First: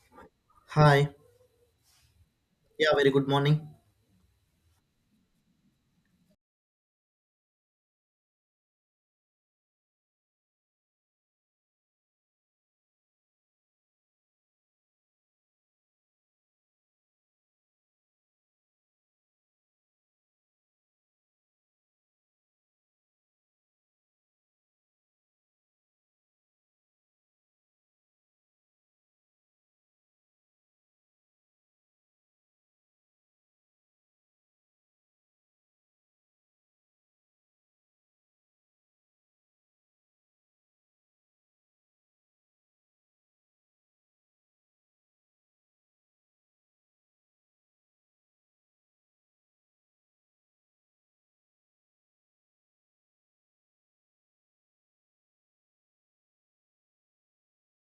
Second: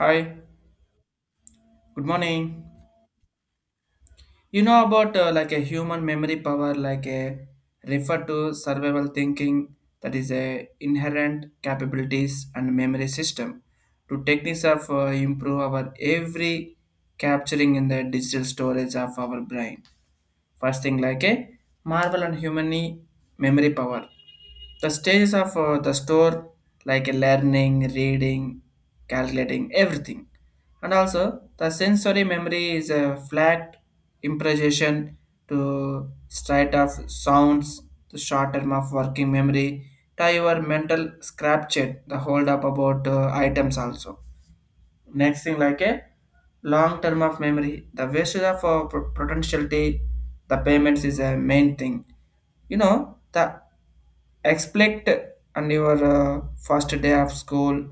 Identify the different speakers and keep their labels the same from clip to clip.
Speaker 1: Hi,
Speaker 2: Hi.
Speaker 1: good morning.
Speaker 2: Yeah, very good morning.
Speaker 1: You know about like a human memory power, like a refer to survival thinking that is a inherent capabilities and memory system to techniques of improve our every capturing in the digital storage of our brain. First thing like a marvel and human memory power. The stages of the store, like learning, reading, calculating, everything. And also the sensory memory is a flat impression to straight of sounds. The short term of working memory to your mental scrapchet the hold up about items also. Next thing like a long term of memory, the waste of potentiality, the payments is a main thing. You know the expect on your first day of school,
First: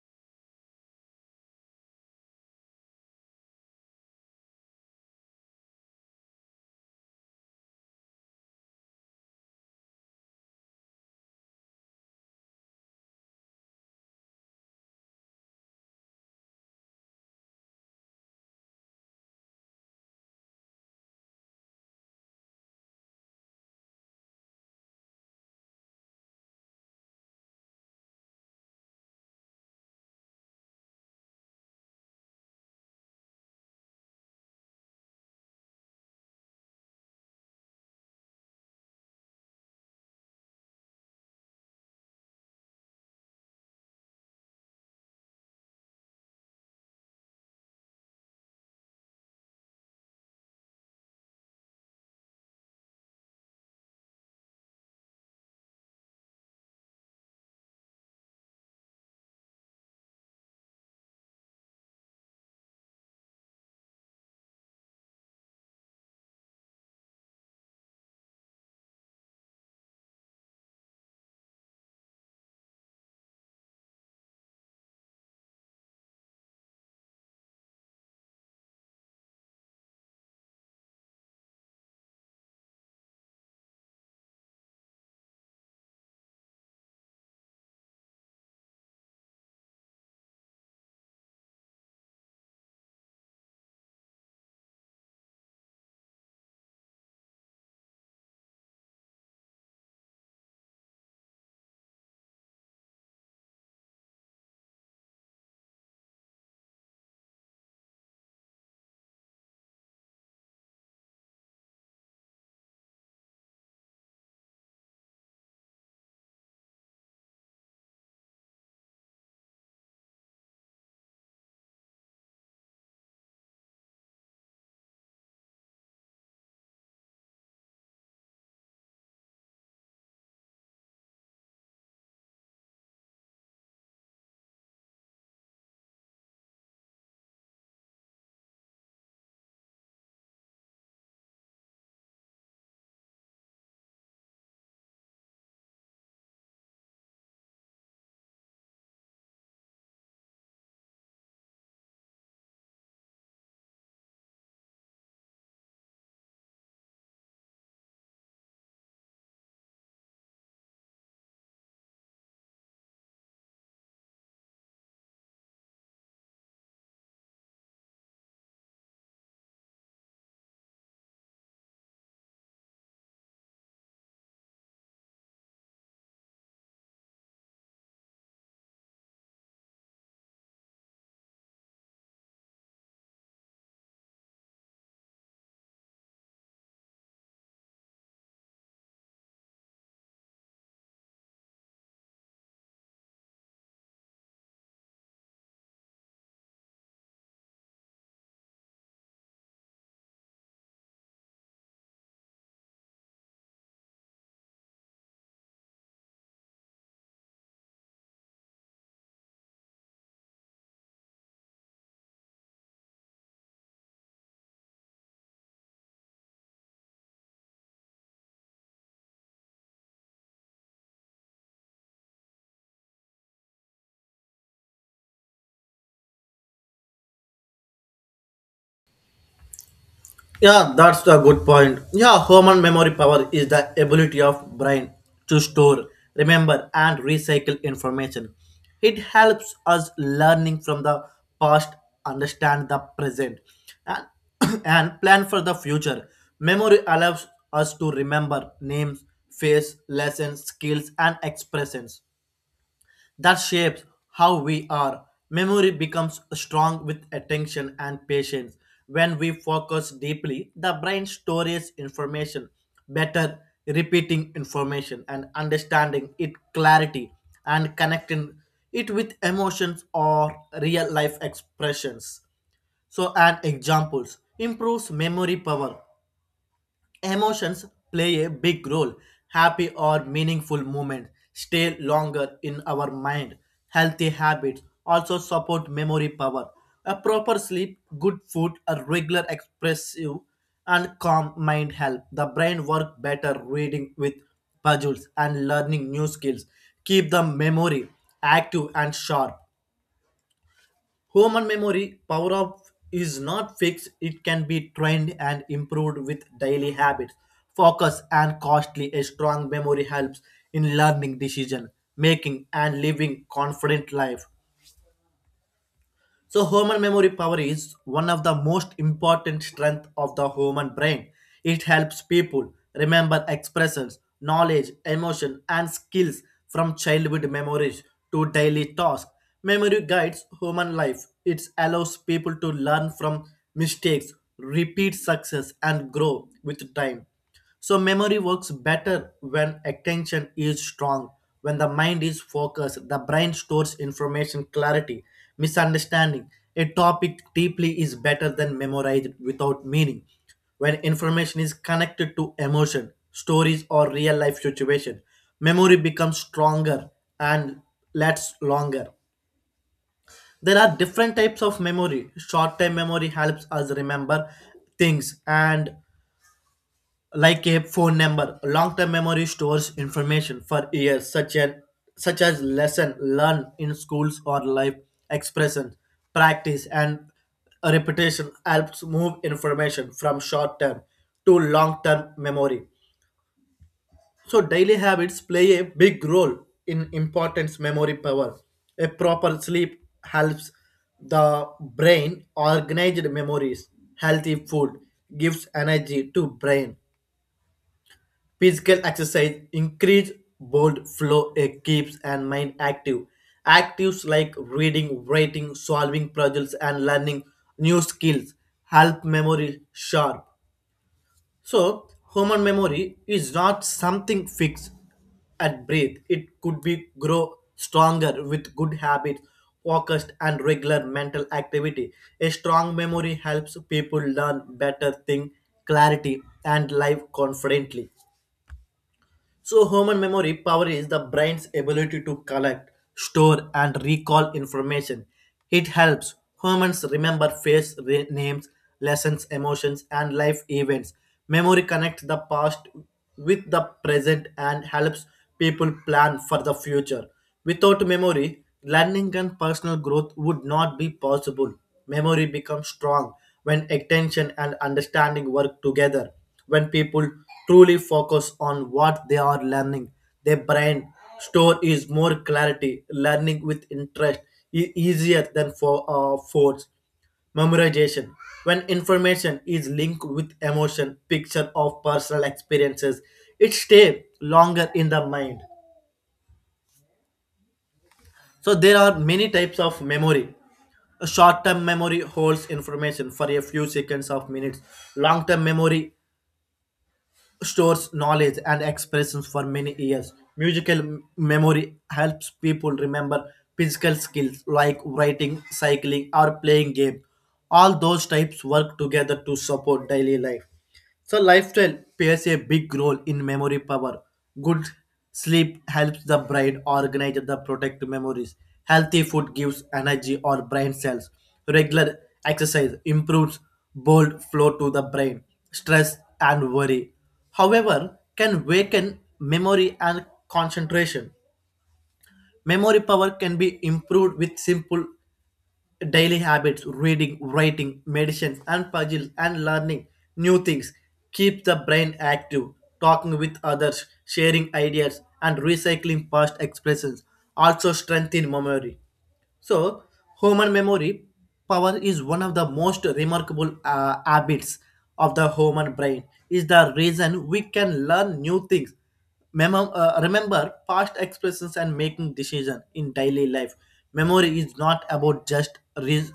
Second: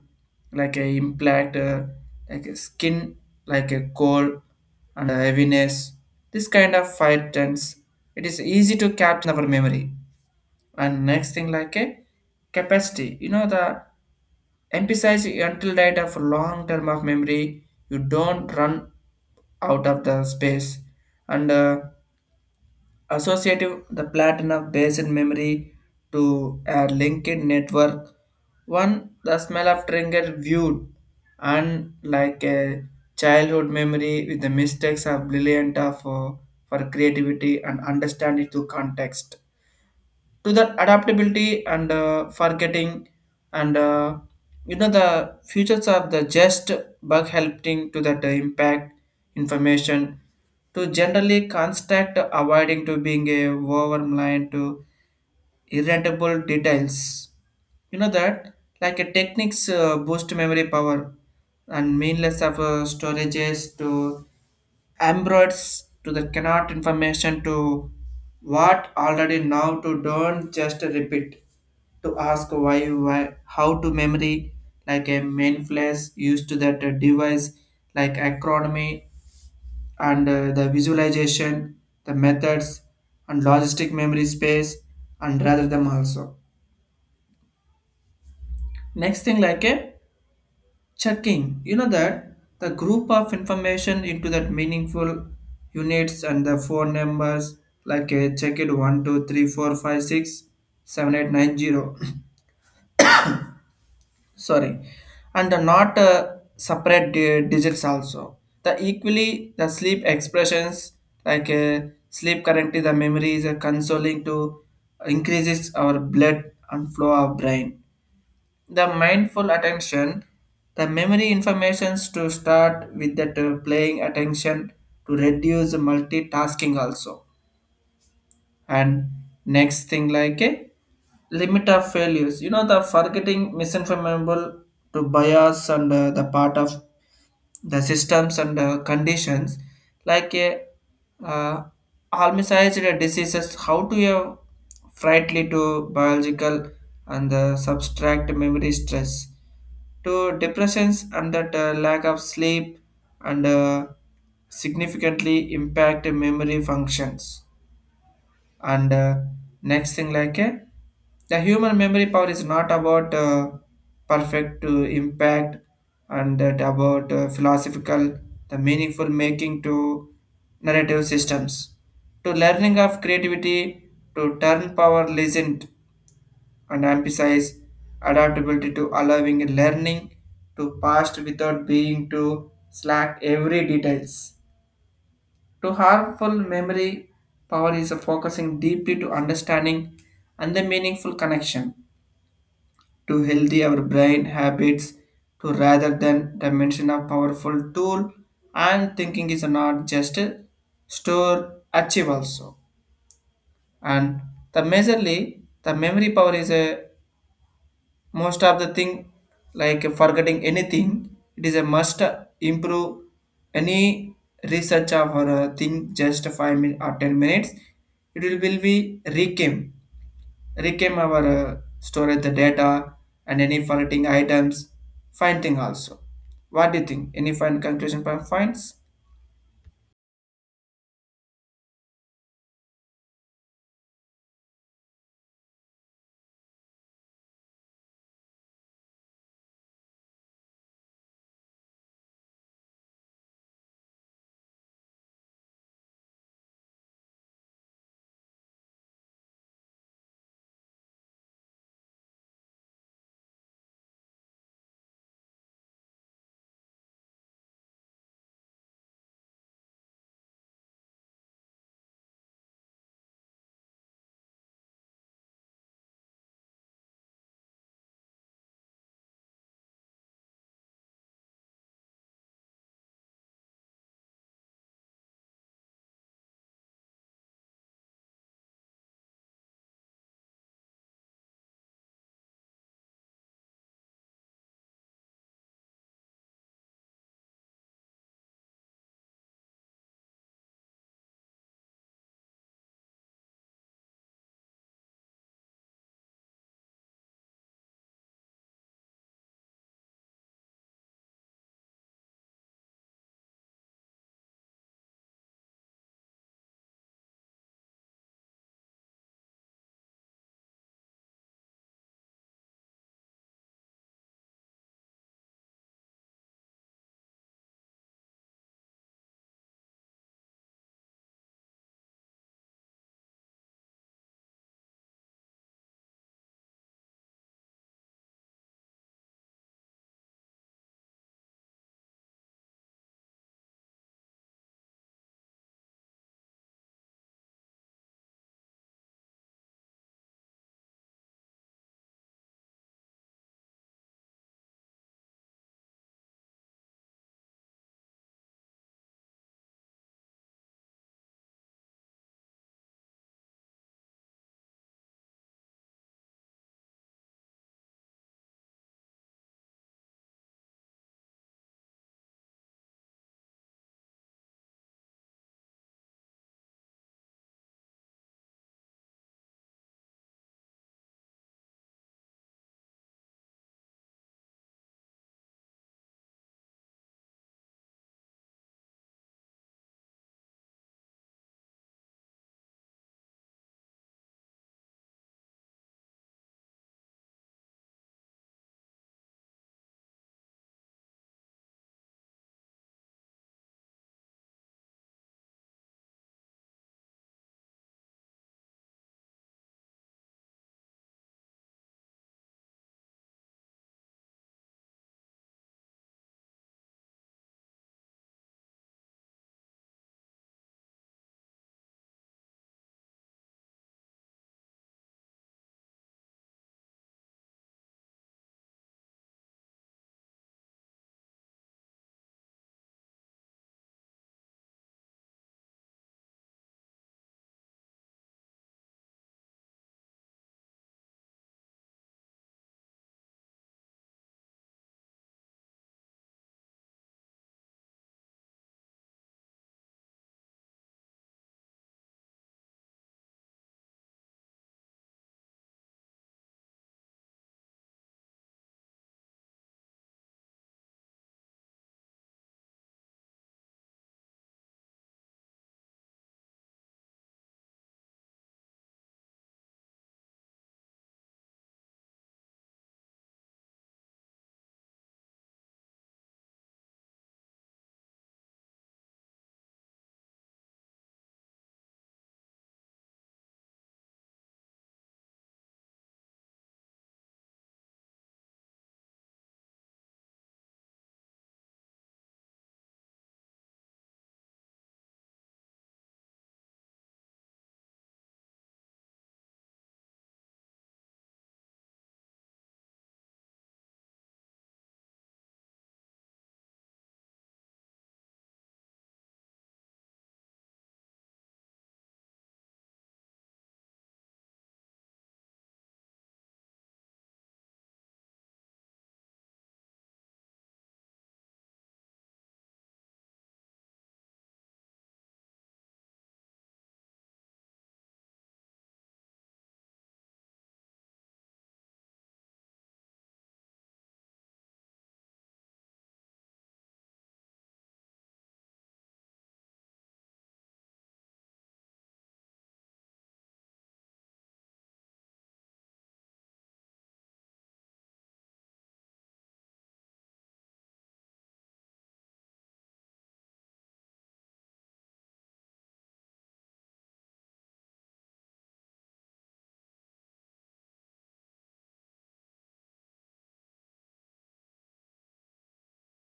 Speaker 1: like a impact like a skin, like a cold and a heaviness, this kind of five tense. It is easy to capture in our memory. And next thing like a capacity, you know the emphasize until data for long term of memory, you don't run out of the space. And associative the platinum based memory to a linked network, one the smell of trigger viewed. And like a childhood memory with the mistakes are brilliant of, for creativity and understanding to context, to that adaptability and forgetting. And you know the futures of the just bug helping to that impact information, to generally construct avoiding to being a overline to irritable details. You know that like a techniques boost memory power and meaningless of storages to embroids to the cannot information, to what already now to don't just repeat, to ask why how to memory, like a main flash used to that device, like acronomy and the visualization, the methods and logistic memory space, and rather them also. Next thing like a checking. You know that the group of information into that meaningful units, and the phone numbers, like a check it 1 2 3 4 5 6 7 8 9 0. Sorry. And the not separate digits also. The equally the sleep expressions, like sleep currently the memory is consoling to increases our blood and flow of brain. The mindful attention, the memory informations to start with that playing attention to reduce multitasking also. And next thing like a limit of failures. You know the forgetting misinformable to bias and the part of the systems and conditions, like a uh, almicized diseases, how to have frightly to biological, and the subtract memory stress, to depressions and that lack of sleep, and significantly impact memory functions. And next thing like the human memory power is not about perfect to impact, and that about philosophical the meaningful making to narrative systems, to learning of creativity, to turn power legend and emphasize adaptability to allowing learning to past without being too slack every details. To harmful memory power is focusing deeply to understanding, and the meaningful connection to healthy our brain habits, to rather than dimension of powerful tool, and thinking is not just a store achieve also. And the majorly the memory power is a most of the thing, like forgetting anything. It is a must improve any research of or thing. Just 5 min or 10 minutes it will be recame our storage the data, and any forgetting items finding also. What do you think? Any fine conclusion points?
Speaker 2: Yeah, that's the good point. Yeah, human memory power is the ability of brain to store, remember, and recycle information. It helps us learning from the past, understand the present, and, and plan for the future. Memory allows us to remember names, face, lessons, skills, and expressions that shapes how we are. Memory becomes strong with attention and patience. When we focus deeply, the brain stores information better, repeating information and understanding it clarity and connecting it with emotions or real life expressions. So, and examples improves memory power. Emotions play a big role. Happy or meaningful moments stay longer in our mind. Healthy habits also support memory power. A proper sleep, good food, a regular expressive and calm mind help the brain work better reading with puzzles and learning new skills. Keep the memory active and sharp. Human memory power of is not fixed, it can be trained and improved with daily habits. Focus and costly a strong memory helps in learning decision making and living confident life. So human memory power is one of the most important strength of the human brain. It helps people remember expressions, knowledge, emotion and skills from childhood memories to daily tasks. Memory guides human life. It allows people to learn from mistakes, repeat success and grow with time. So memory works better when attention is strong. When the mind is focused, the brain stores information clarity. Misunderstanding a topic deeply is better than memorized without meaning. When information is connected to emotion, stories or real life situation, memory becomes stronger and lasts longer. There are different types of memory. Short term memory helps us remember things and like a phone number. Long-term memory stores information for years, such as lesson learned in schools or life expression, practice, and repetition helps move information from short-term to long-term memory. So daily habits play a big role in importance memory power. A proper sleep helps the brain organize memories. Healthy food gives energy to brain. Physical exercise increase blood flow, it keeps and mind active. Actives like reading, writing, solving puzzles, and learning new skills help memory sharp. So, human memory is not something fixed at breath. It could be grow stronger with good habits, focused, and regular mental activity. A strong memory helps people learn better, think clarity, and live confidently. So, human memory power is the brain's ability to collect, store, and recall information. It helps humans remember names, lessons, emotions, and life events. Memory connects the past with the present and helps people plan for the future. Without memory, learning and personal growth would not be possible. Memory becomes strong when attention and understanding work together. When people truly focus on what they are learning, their brain store is more clarity. Learning with interest is easier than for force memorization. When information is linked with emotion, picture of personal experiences, it stays longer in the mind. So there are many types of memory. A short-term memory holds information for a few seconds of minutes. Long-term memory stores knowledge and expressions for many years. Musical memory helps people remember physical skills like writing, cycling, or playing games. All those types work together to support daily life. So lifestyle plays a big role in memory power. Good sleep helps the brain organize the protect memories. Healthy food gives energy or brain cells. Regular exercise improves blood flow to the brain. Stress and worry, however, can weaken memory and concentration. Memory power can be improved with simple daily habits reading writing medicine and puzzles and learning new things keep the brain active talking with others sharing ideas and recycling past expressions also strengthen memory. So, human memory power is one of the most remarkable habits of the human brain. Is the reason we can learn new things, remember past expressions, and making decisions in daily life. Memory is not about just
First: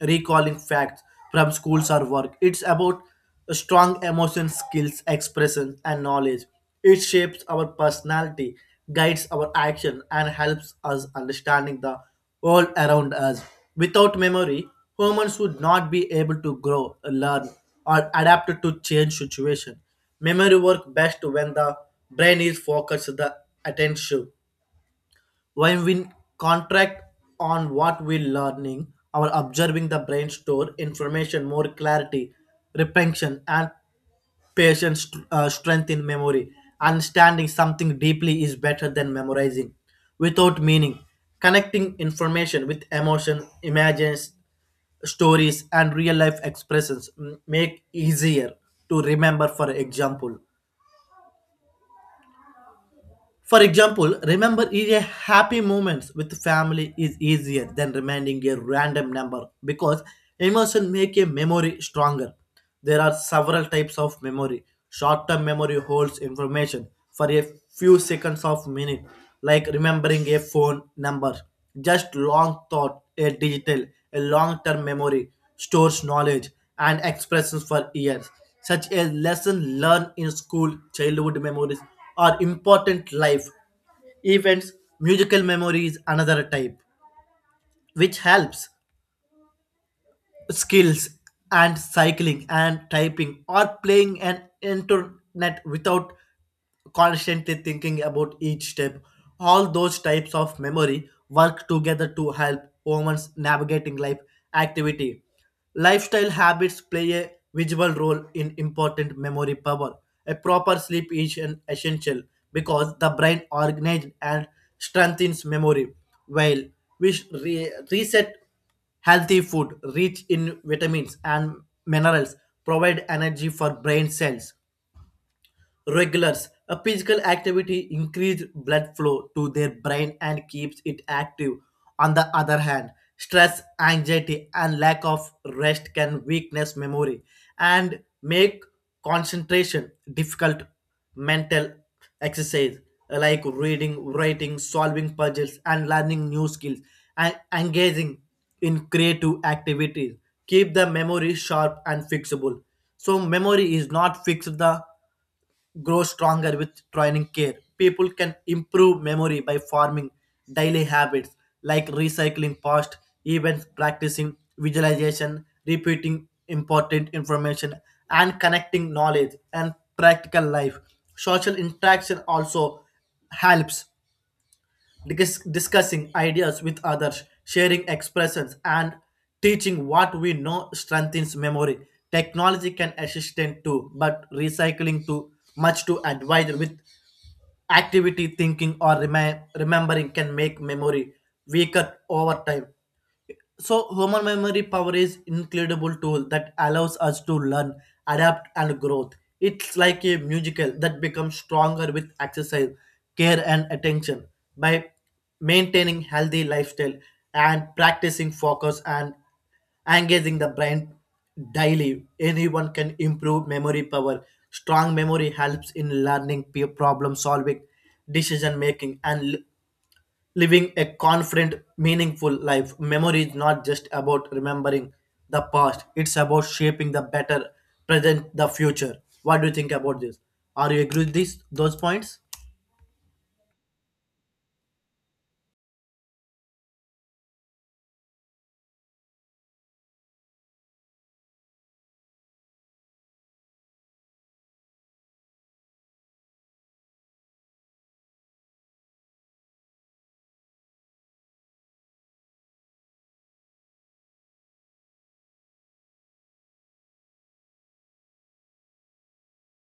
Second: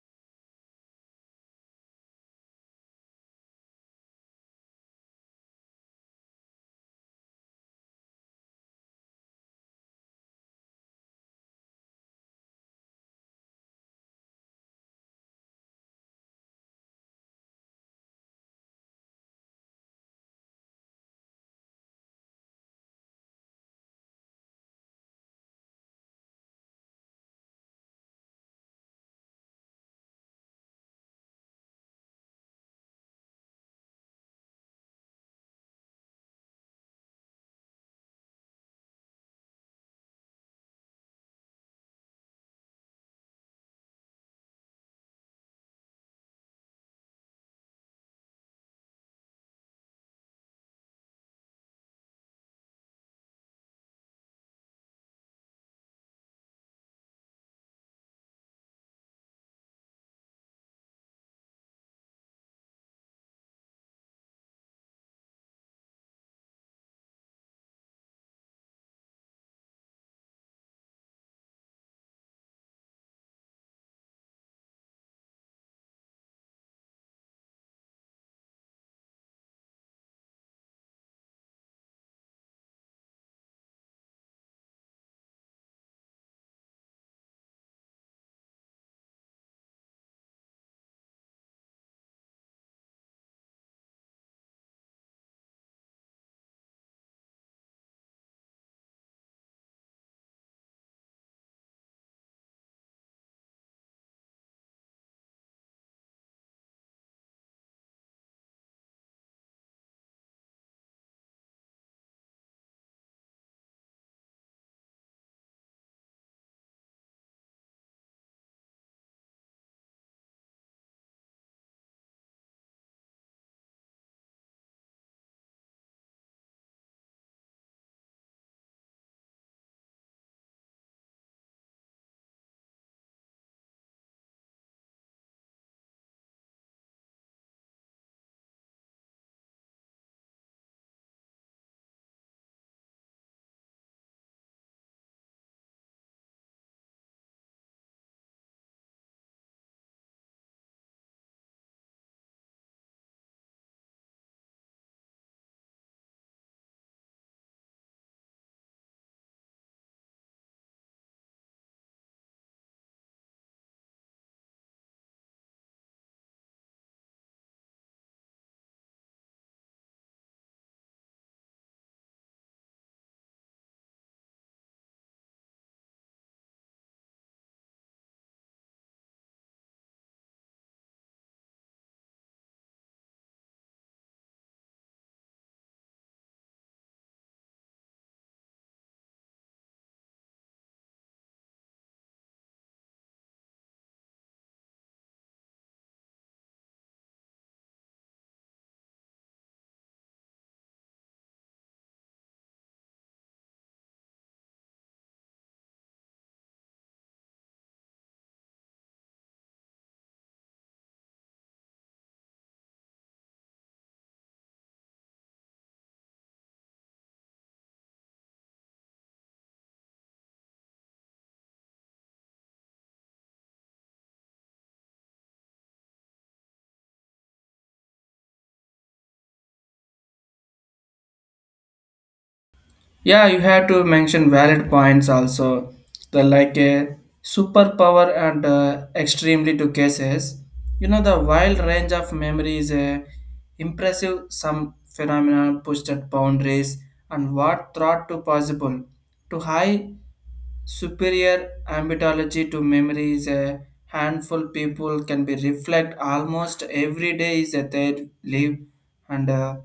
Speaker 2: recalling facts from schools or work. It's about strong emotion skills, expression, and knowledge. It shapes our personality, guides our action, and helps us understanding the world around us. Without memory, humans would not be able to grow, learn, or adapt to change situation. Memory work best when the brain is focused the attention when we contract on what we're learning, our observing the brain store information more clarity, retention, and patience strength in memory. Understanding something deeply is better than memorizing without meaning. Connecting information with emotion, images, stories, and real life expressions make easier to remember. For example, remember is a happy moments with family is easier than reminding a random number because emotion make a memory stronger. There are several types of memory. Short-term memory holds information for a few seconds of minute, like remembering a phone number. Just long thought, a digital, a long-term memory stores knowledge and expressions for years such as lesson learned in school, childhood memories, or important life events, musical memories, another type, which helps skills and cycling and typing or playing an internet without constantly thinking about each step. All those types of memory work together to help humans navigating life activity. Lifestyle habits play a visible role in important memory power. A proper sleep is an essential because the brain organizes and strengthens memory, while we reset. Healthy food, rich in vitamins and minerals, provide energy for brain cells regulars. A physical activity increases blood flow to their brain and keeps it active. On the other hand, stress, anxiety, and lack of rest can weakness memory and make concentration difficult. Mental exercise like reading, writing, solving puzzles, and learning new skills and engaging in creative activities keep the memory sharp and fixable. So memory is not fixed the grow stronger with training care. People can improve memory by forming daily habits like recycling past events, practicing visualization, repeating important information, and connecting knowledge and practical life. Social interaction also helps discussing ideas with others, sharing expressions, and teaching what we know strengthens memory. Technology can assist in too, but recycling too much to advise with activity, thinking, or remembering can make memory weaker over time. So human memory power is incredible tool that allows us to learn, adapt and growth. It's like a musical that becomes stronger with exercise, care and attention. By maintaining healthy lifestyle and practicing focus and engaging the brain daily, anyone can improve memory power. Strong memory helps in learning, peer problem solving, decision making and living a confident meaningful life. Memory is not just about remembering the past, it's about shaping the better present the future. What do you think about this? Are you agree with these those points?
Speaker 1: Yeah, you have to mention valid points also. The like a superpower and extremely to cases. You know the wild range of memory is a impressive, some phenomena pushed at boundaries and what thought to possible to high superior ambitology to memory is a handful people can be reflect almost every day is that they live, and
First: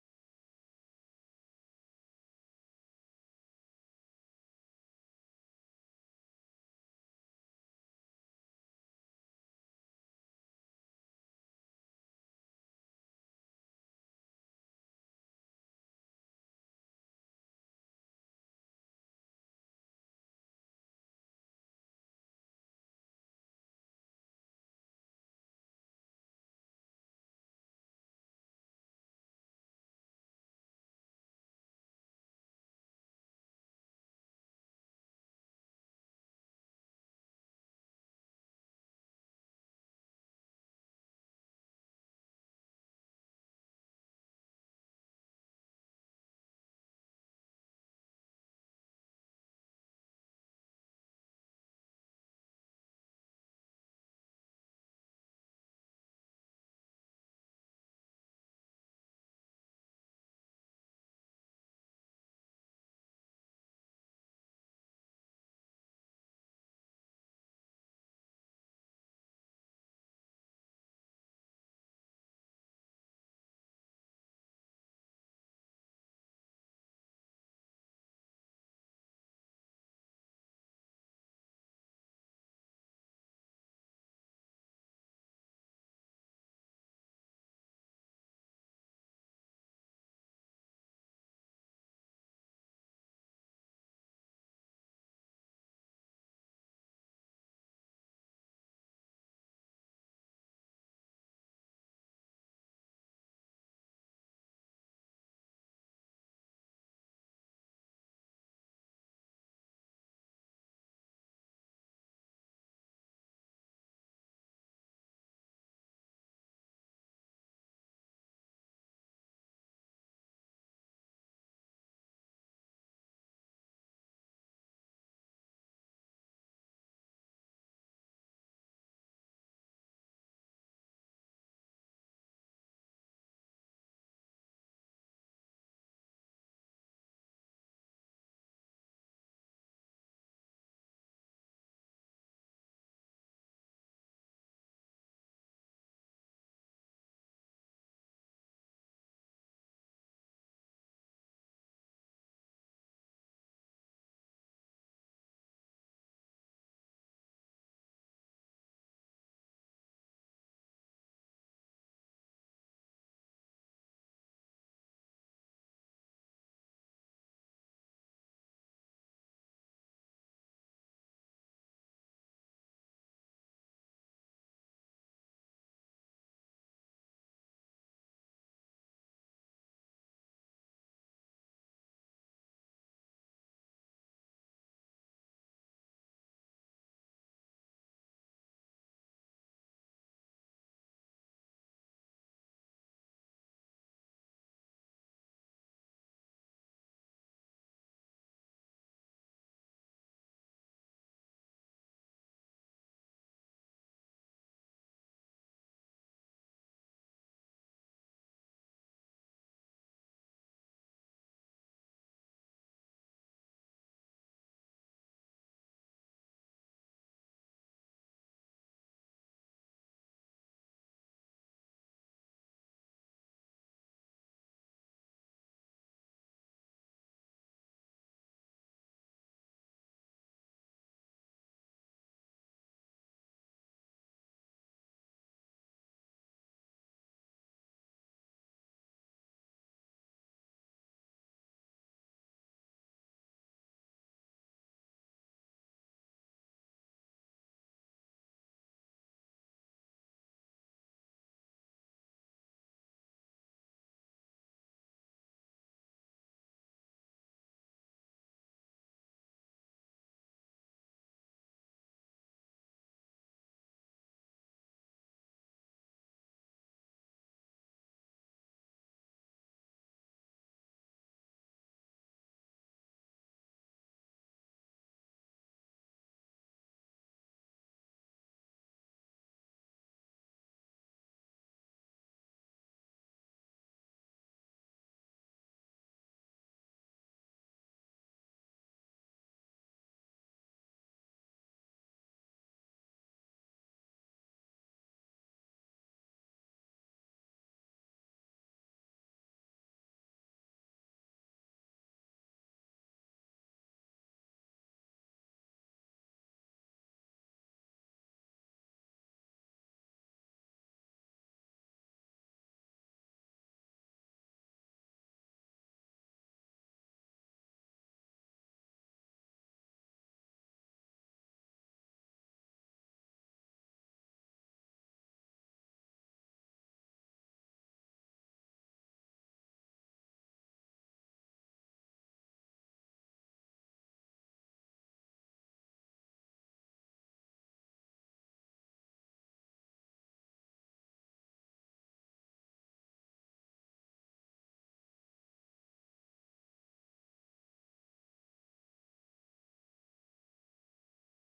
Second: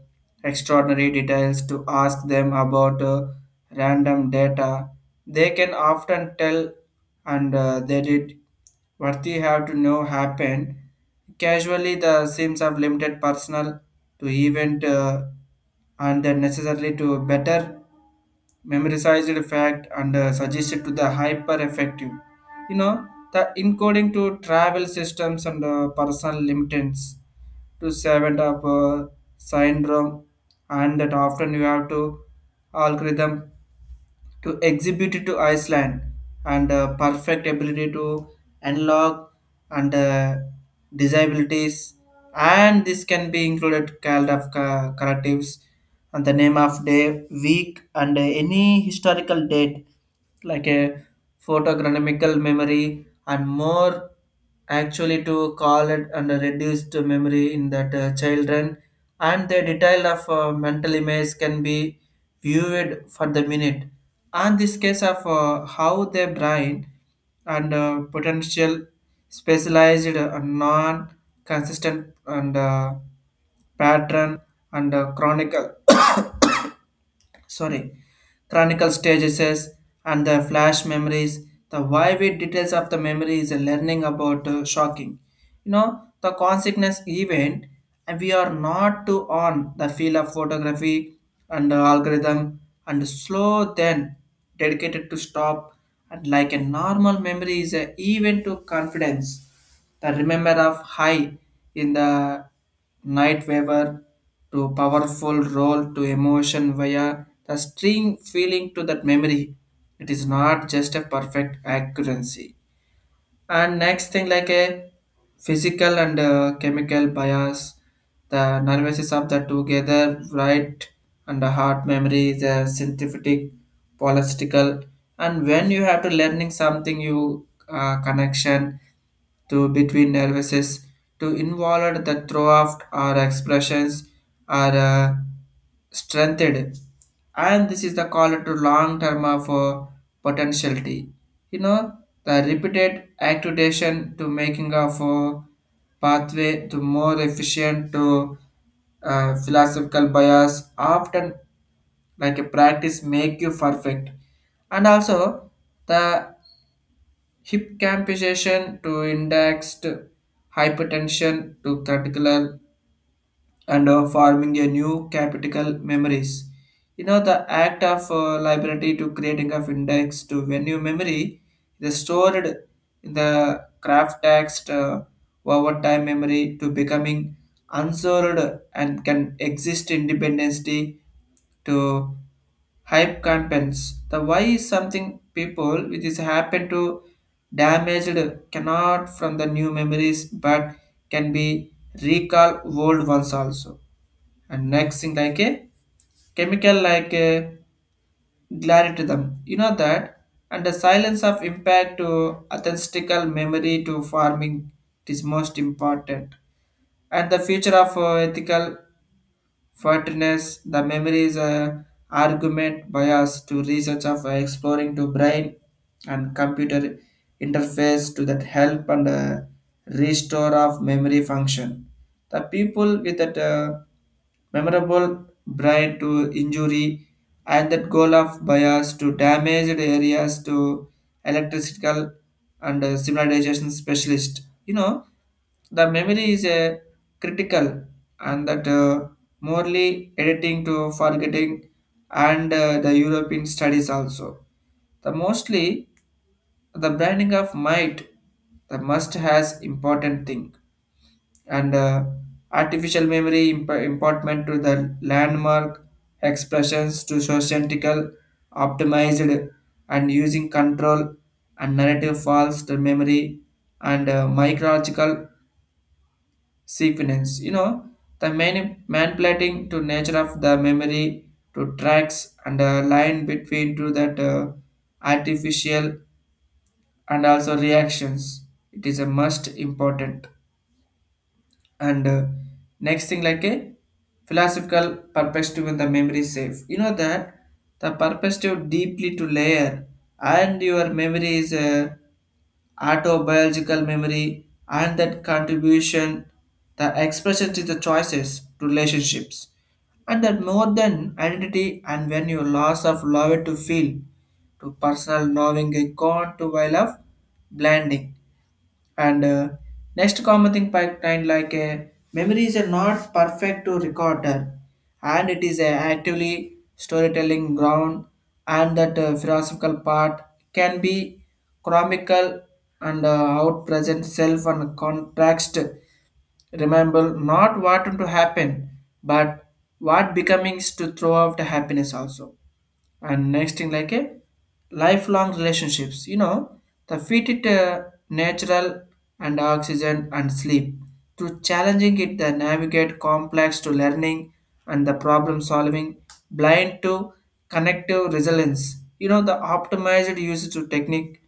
Speaker 1: extraordinary details to ask them about random data. They can often tell, and they did what they have to know happened. Casually, the seems of limited personal to event and then necessarily to better memorized fact, and suggested to the hyper effective. You know the encoding to travel systems and personal limitants to seven of syndrome, and that often you have to algorithm to exhibit it to Iceland, and perfect ability to unlock, and disabilities. And this can be included kind of collectives and the name of day, week, and any historical date, like a photogranamical memory, and more actually to call it and reduced memory in that children, and the detail of mental image can be viewed for the minute. And this case of how the brain and potential specialized and non-consistent and pattern and chronicle sorry chronicle stages. And the flash memories, the vivid details of the memory is a learning about shocking. You know the consequence event, and we are not to on the field of photography and algorithm and slow then dedicated to stop. And like a normal memory is a event to confidence, the remember of high in the night waver to powerful role to emotion via the string feeling to that memory. It is not just a perfect accuracy. And next thing like a physical and chemical bias, the nervous system of the together right, and the heart memory is a synthetic political. And when you have to learning something, you connection to between nervouses to involve the throw off or expressions are strengthened, and this is the call to long term of potentiality. You know, the repeated activation to making of pathway to more efficient to philosophical bias often, like a practice make you perfect. And also the hip campization to indexed hypertension to particular, and forming a new capital memories. You know, the act of library to creating of index to venue memory is stored in the craft text, over time memory to becoming unstored and can exist independently to hype campaigns. The why is something people which is happen to damaged cannot from the new memories, but can be recall old ones also. And next thing like a chemical, like a gladiatum. You know that, and the silence of impact to authentical memory to farming, it is most important. And the future of ethical fairness, the memory is a argument bias to research of exploring to brain and computer interface to that help and restore of memory function the people with that memorable brain to injury, and that goal of bias to damaged areas to electrical and simularization specialist. You know, the memory is a critical, and that morely editing to forgetting, and the European studies also. The mostly the branding of might, the must has important thing. And artificial memory important to the landmark expressions to socientical optimized, and using control and narrative false to memory, and micrological sequence. You know the main manipulating to nature of the memory, to tracks and a line between to that artificial and also reactions, it is a must important. And next thing like a philosophical perspective in the memory safe. You know that the perspective deeply to layer, and your memory is a autobiological memory, and that contribution the expression to the choices to relationships, and that more than identity. And when your loss of love to feel to personal knowing a con to while of blending. And next common thing pipeline like memories are not perfect to recorder, and it is actively storytelling ground, and that philosophical part can be chronicle, and out present self and context. Remember not what to happen, but what becomings to throw out the happiness also. And next thing like a lifelong relationships. You know the feed it natural and oxygen and sleep through challenging it the navigate complex to learning and the problem solving blind to connective resilience. You know the optimized usage to technique,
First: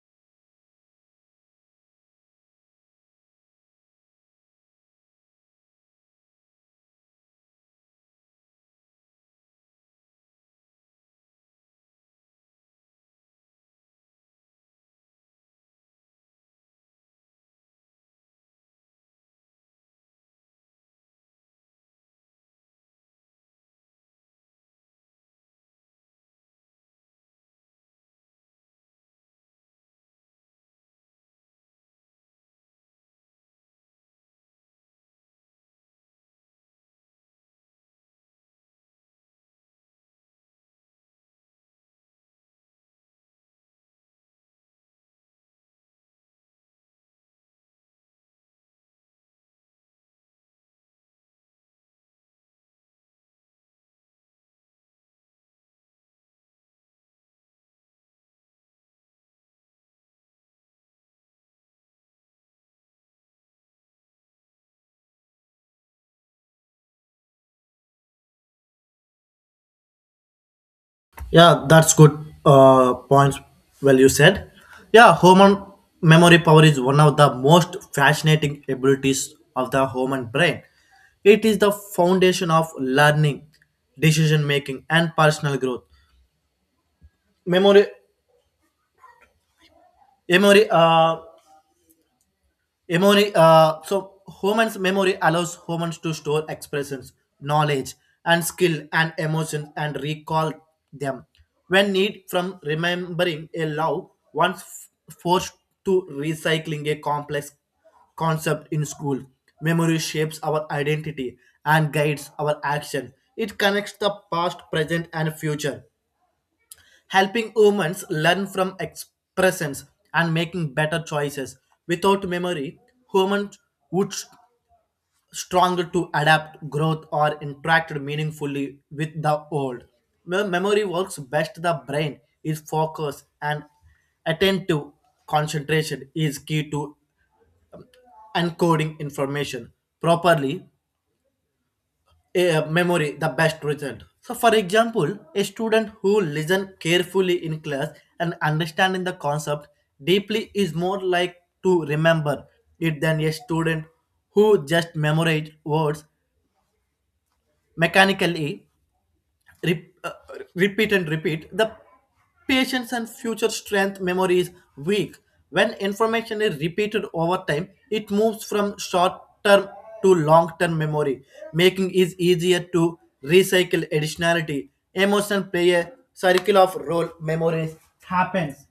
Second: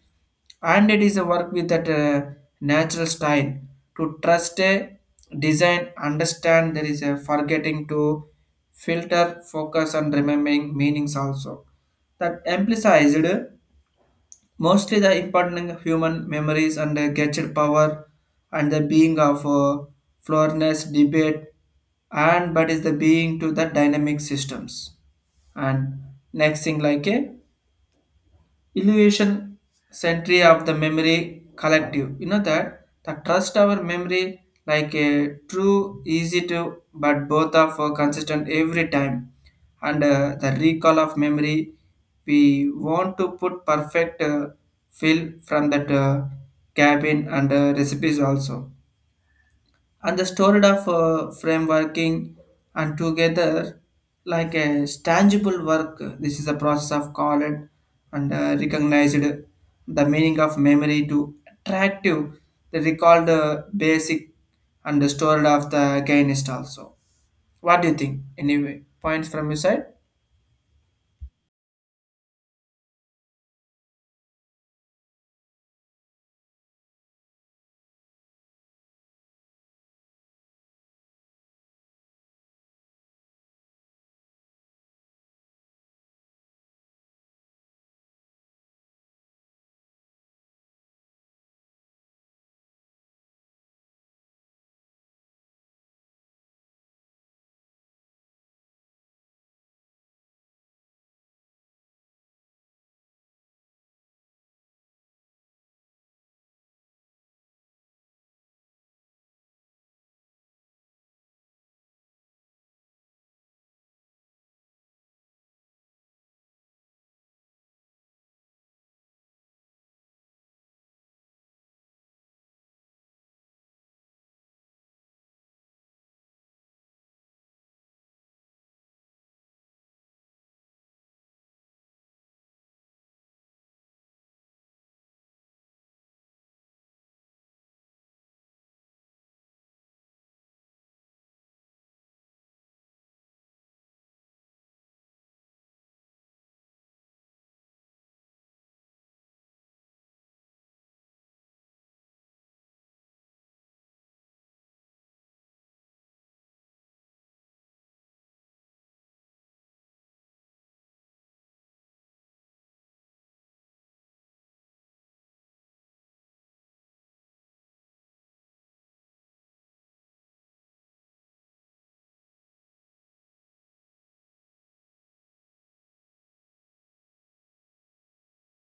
Speaker 1: and it is a work with that natural style to trust a design, understand there is a forgetting to filter focus on remembering meanings also. That emphasized mostly the important of human memories and the gadget power, and the being of floorness debate, and but is the being to the dynamic systems. And next thing like a illusion century of the memory collective. You know that the trust our memory, like a true easy to, but both are for consistent every time. And the recall of memory, we want to put perfect fill from that cabin and recipes also, and the stored of frame working and together, like a tangible work. This is a process of called and recognized the meaning of memory to attractive, the recalled basic, and the stored of the gainist also. What do you think? Any points from your side?
Speaker 2: Yeah, that's good points. Well, you said, yeah, human memory power is one of the most fascinating abilities of the human brain. It is the foundation of learning decision making and personal growth. Memory memory uh, Memory, uh, so humans' memory allows humans to store expressions, knowledge, and skill and emotions and recall them when need from remembering a love once forced to recycling a complex concept in school. Memory shapes our identity and guides our action. It connects the past, present, and future helping humans learn from expressions and making better choices. Without memory, humans would stronger to adapt, growth, or interact meaningfully with the world. Memory works best the brain is focused and attentive. Concentration is key to encoding information properly a memory the best result. So, for example, a student who listen carefully in class and understanding the concept deeply is more like to remember it than a student who just memorize words mechanically re- uh, repeat and repeat, the patience and future strength memory is weak. When information is repeated over time, it moves from short term to long term memory, making it easier to recycle additionality. Emotion play a circle of role memories happens.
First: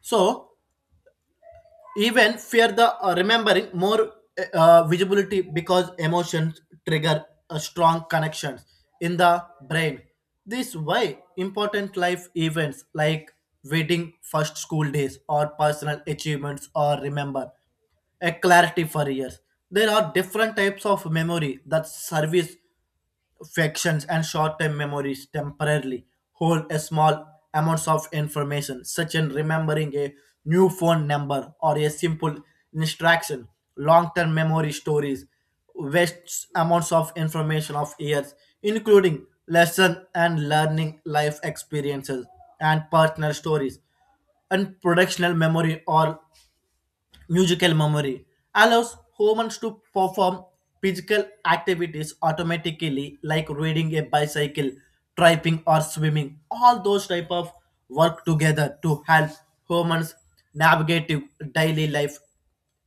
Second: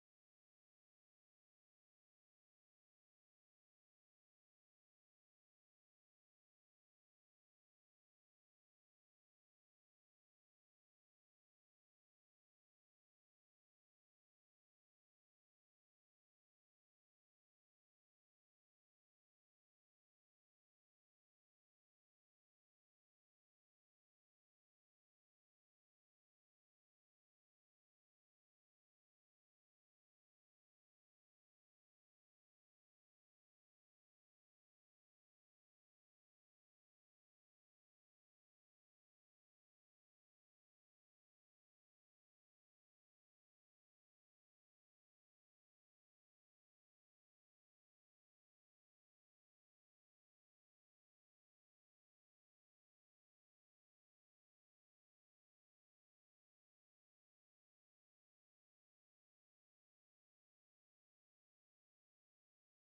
Speaker 2: So even fear the remembering more visibility because emotions trigger a strong connections in the brain. This why important life events like wedding first school days or personal achievements are remember a clarity for years. There are different types of memory that service factions and short-term memories temporarily hold a small amounts of information, such as remembering a new phone number or a simple instruction. Long-term memory stories waste amounts of information of years, including lesson and learning life experiences and personal stories and productional memory or Musical memory allows humans to perform physical activities automatically, like riding a bicycle, tripping, or swimming. All those type of work together to help humans navigate daily life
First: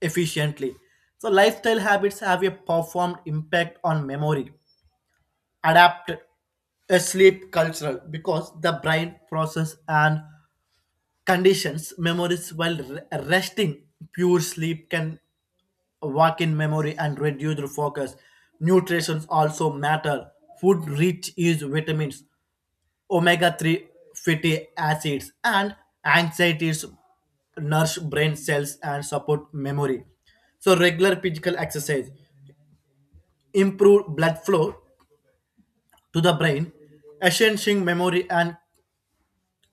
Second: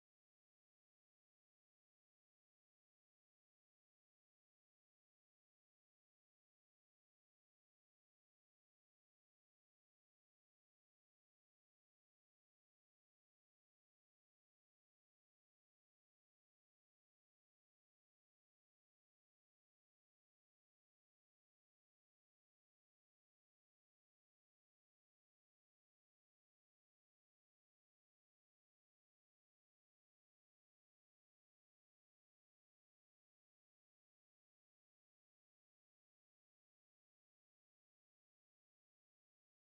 Speaker 2: efficiently. So lifestyle habits have a profound impact on memory, adapt a sleep cultural because the brain process and conditions memories while resting pure sleep can work in memory and reduce the focus. Nutrition also matter. Food rich is vitamins, omega-3 fatty acids and anxieties nourish brain cells and support memory. So regular physical exercise improve blood flow to the brain enhancing memory and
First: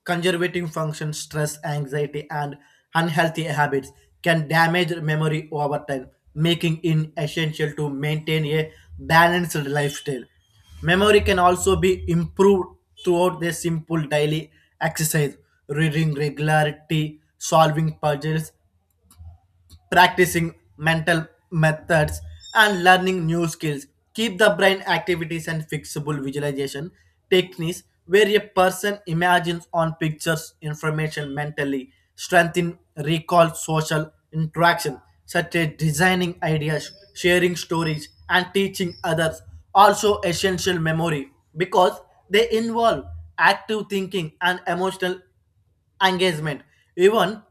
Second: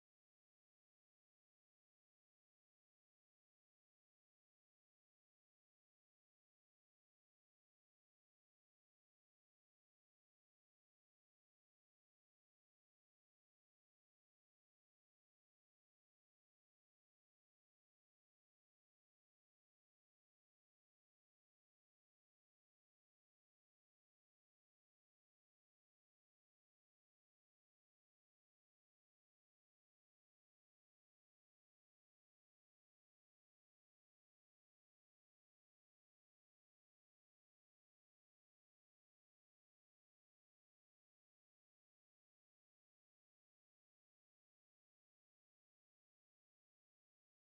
Speaker 2: conservative function. Stress, anxiety, and unhealthy habits can damage memory over time, making it essential to maintain a balanced lifestyle. Memory can also be improved throughout the simple daily exercise, reading regularity, solving puzzles, practicing mental methods and learning new skills keep the brain activities and fixable. Visualization techniques where a person imagines on pictures information mentally strengthen recall. Social interaction such as designing ideas sharing stories and teaching others also essential memory because they involve active thinking and emotional engagement. Even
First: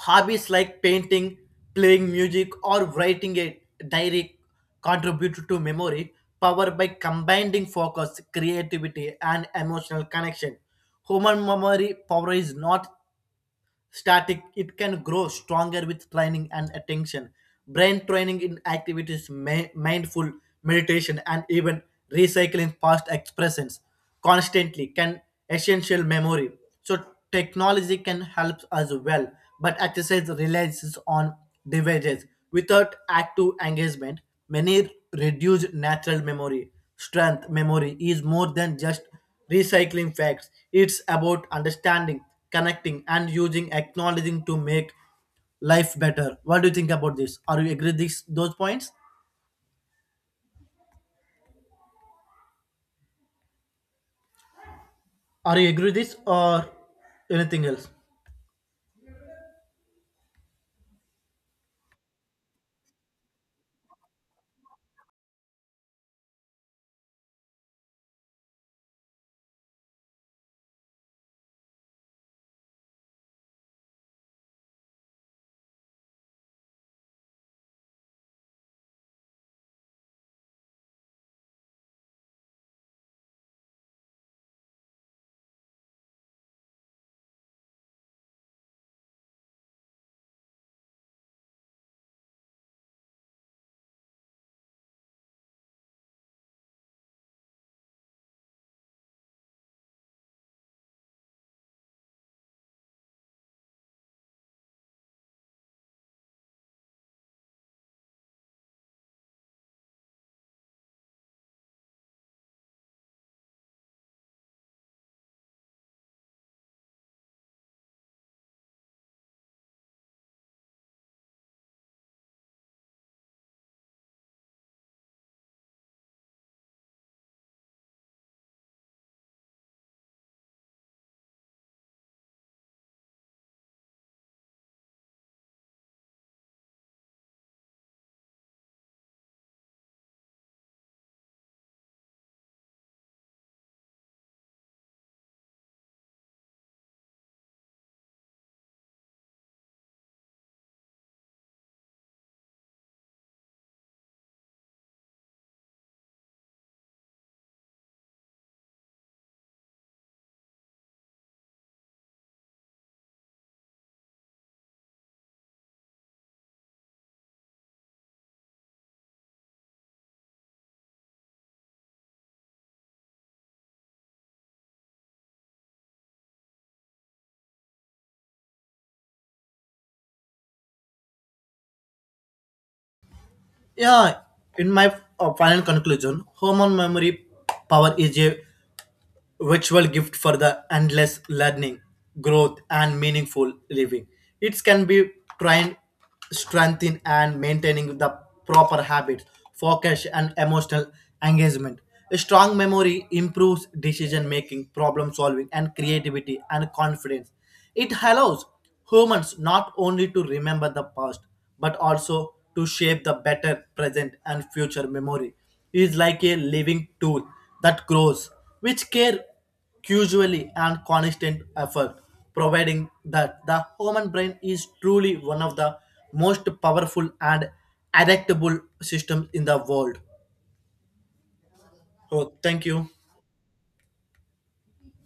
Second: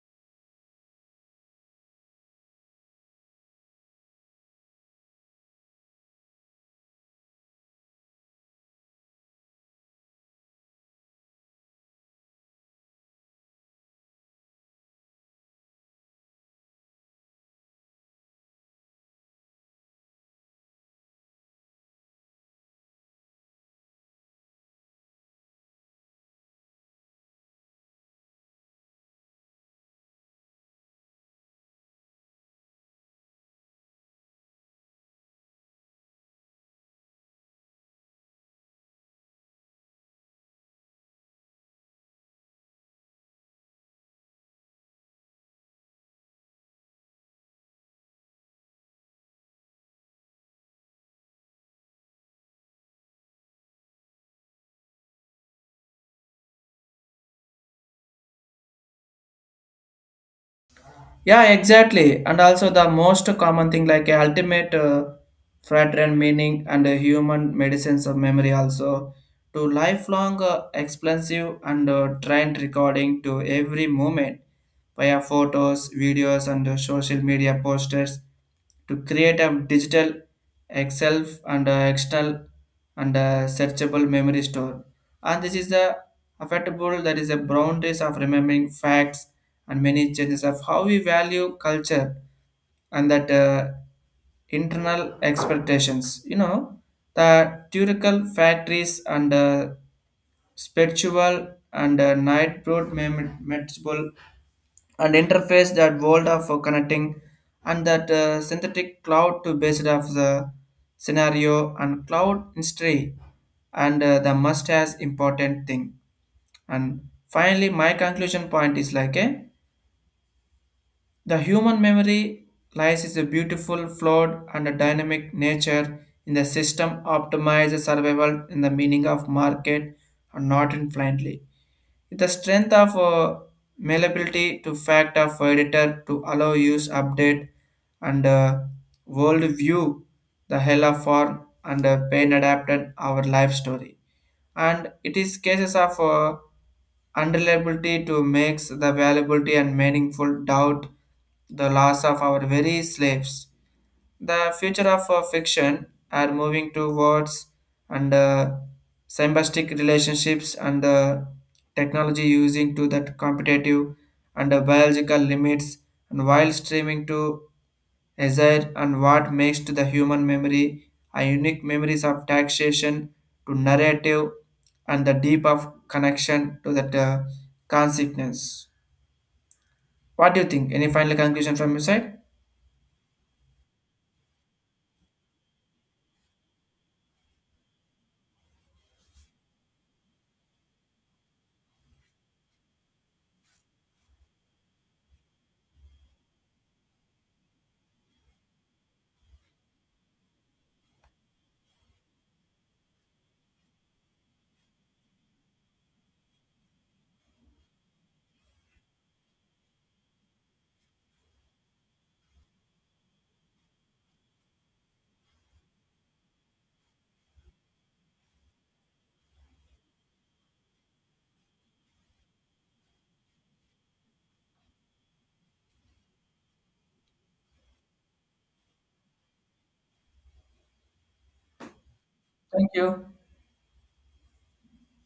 Speaker 2: hobbies like painting, playing music, or writing a diary contribute to memory power by combining focus, creativity, and emotional connection. Human memory power is not static, it can grow stronger with training and attention. Brain training in activities mindful meditation and even recycling past expressions constantly can essential memory. So technology can help as well, but exercise relies on devices without active engagement many reduce natural memory strength. Memory is more than just recycling facts. It's about understanding, connecting, and using acknowledging to make life better. What do you think about this? Are you agree with this, those points? Are you agree with this or anything else?
Speaker 1: Yeah, exactly. And also the most common thing like a ultimate fraternal meaning and a human medicines of memory also, to lifelong expensive and trained recording to every moment via photos, videos and social media posters, to create a digital Excel and external and searchable memory store. And this is the affectable that is the boundaries of remembering facts and many changes of how we value culture and that internal expectations. You know, the theoretical factories and spiritual and night broad manageable and interface that world of connecting and that synthetic cloud to based off the scenario and cloud history, and the must has important thing. And finally my conclusion point is like a the human memory lies is a beautiful flawed and a dynamic nature in the system optimizes survival in the meaning of market and not in blindly, the strength of malleability to fact of editor to allow use update, and world view the hell of form and pain adapted our life story. And it is cases of unreliability to makes the valuability and meaningful doubt, the loss of our very slaves, the future of fiction are moving towards, and symbiotic relationships and technology using to that competitive and biological limits, and while streaming to desire and what makes to the human memory are unique memories of taxation to narrative and the deep of connection to that consequence. What do you think? Any final conclusion from your side?
Speaker 2: Yeah, in my final conclusion, human memory power is a virtual gift for the endless learning, growth, and meaningful living. It can be trained, strengthened, and maintaining the proper habits, focus, and emotional engagement. A strong memory improves decision making, problem solving, and creativity and confidence. It allows humans not only to remember the past, but also to shape the better present and future memory. It is like a living tool that grows, which care usually and constant effort, providing that the human brain is truly one of the most powerful and adaptable systems in the world. So thank
Speaker 1: Thank
Speaker 2: you.
Speaker 1: you.